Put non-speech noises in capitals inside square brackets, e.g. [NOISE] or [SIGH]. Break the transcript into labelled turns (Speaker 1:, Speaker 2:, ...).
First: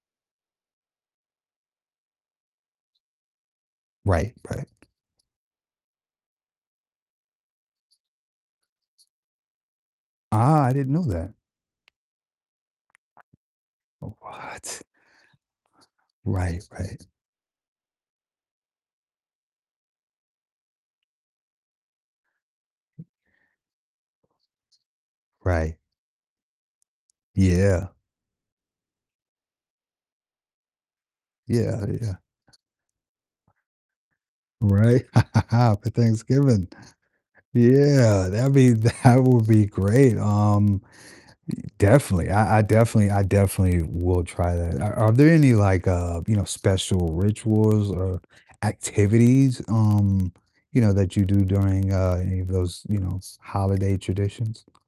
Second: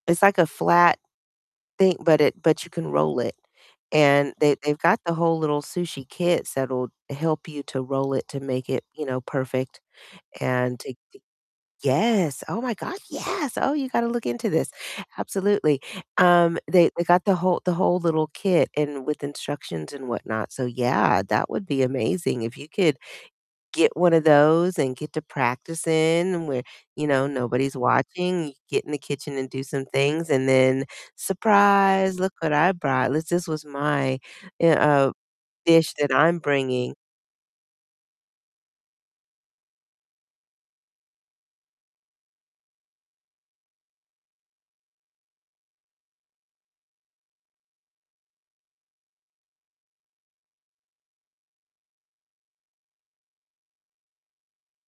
Speaker 1: It's, like, a flat thing, but it but you can roll it.
Speaker 2: Right,
Speaker 1: And they
Speaker 2: right.
Speaker 1: they've got the whole little sushi kits that'll help you to roll it to make it, you know, perfect
Speaker 2: Ah, I
Speaker 1: and
Speaker 2: didn't
Speaker 1: take
Speaker 2: know
Speaker 1: the
Speaker 2: that.
Speaker 1: Yes. Oh my God, yes! Oh, you gotta
Speaker 2: Oh,
Speaker 1: look into this.
Speaker 2: what?
Speaker 1: Absolutely, um,
Speaker 2: Right,
Speaker 1: they they
Speaker 2: right.
Speaker 1: got the whole the whole little kit and with instructions and whatnot. So yeah, that would be amazing if you could get one of those and get to
Speaker 2: Right.
Speaker 1: practicing where, you know, nobody's
Speaker 2: Yeah.
Speaker 1: watching. You get in the kitchen and do some things and then,
Speaker 2: Yeah, yeah.
Speaker 1: "Surprise, look what I brought. This this was my, eh
Speaker 2: Right.
Speaker 1: uh,
Speaker 2: [LAUGHS] For
Speaker 1: dish that I'm
Speaker 2: Thanksgiving.
Speaker 1: bringing."
Speaker 2: Yeah, that'd be that would be great. Um, i definitely. I I definitely I definitely will try that. Are are there any, like, uh, you know, special rituals or activities, um, you know, that you do during, uh, any of those, you know, holiday traditions?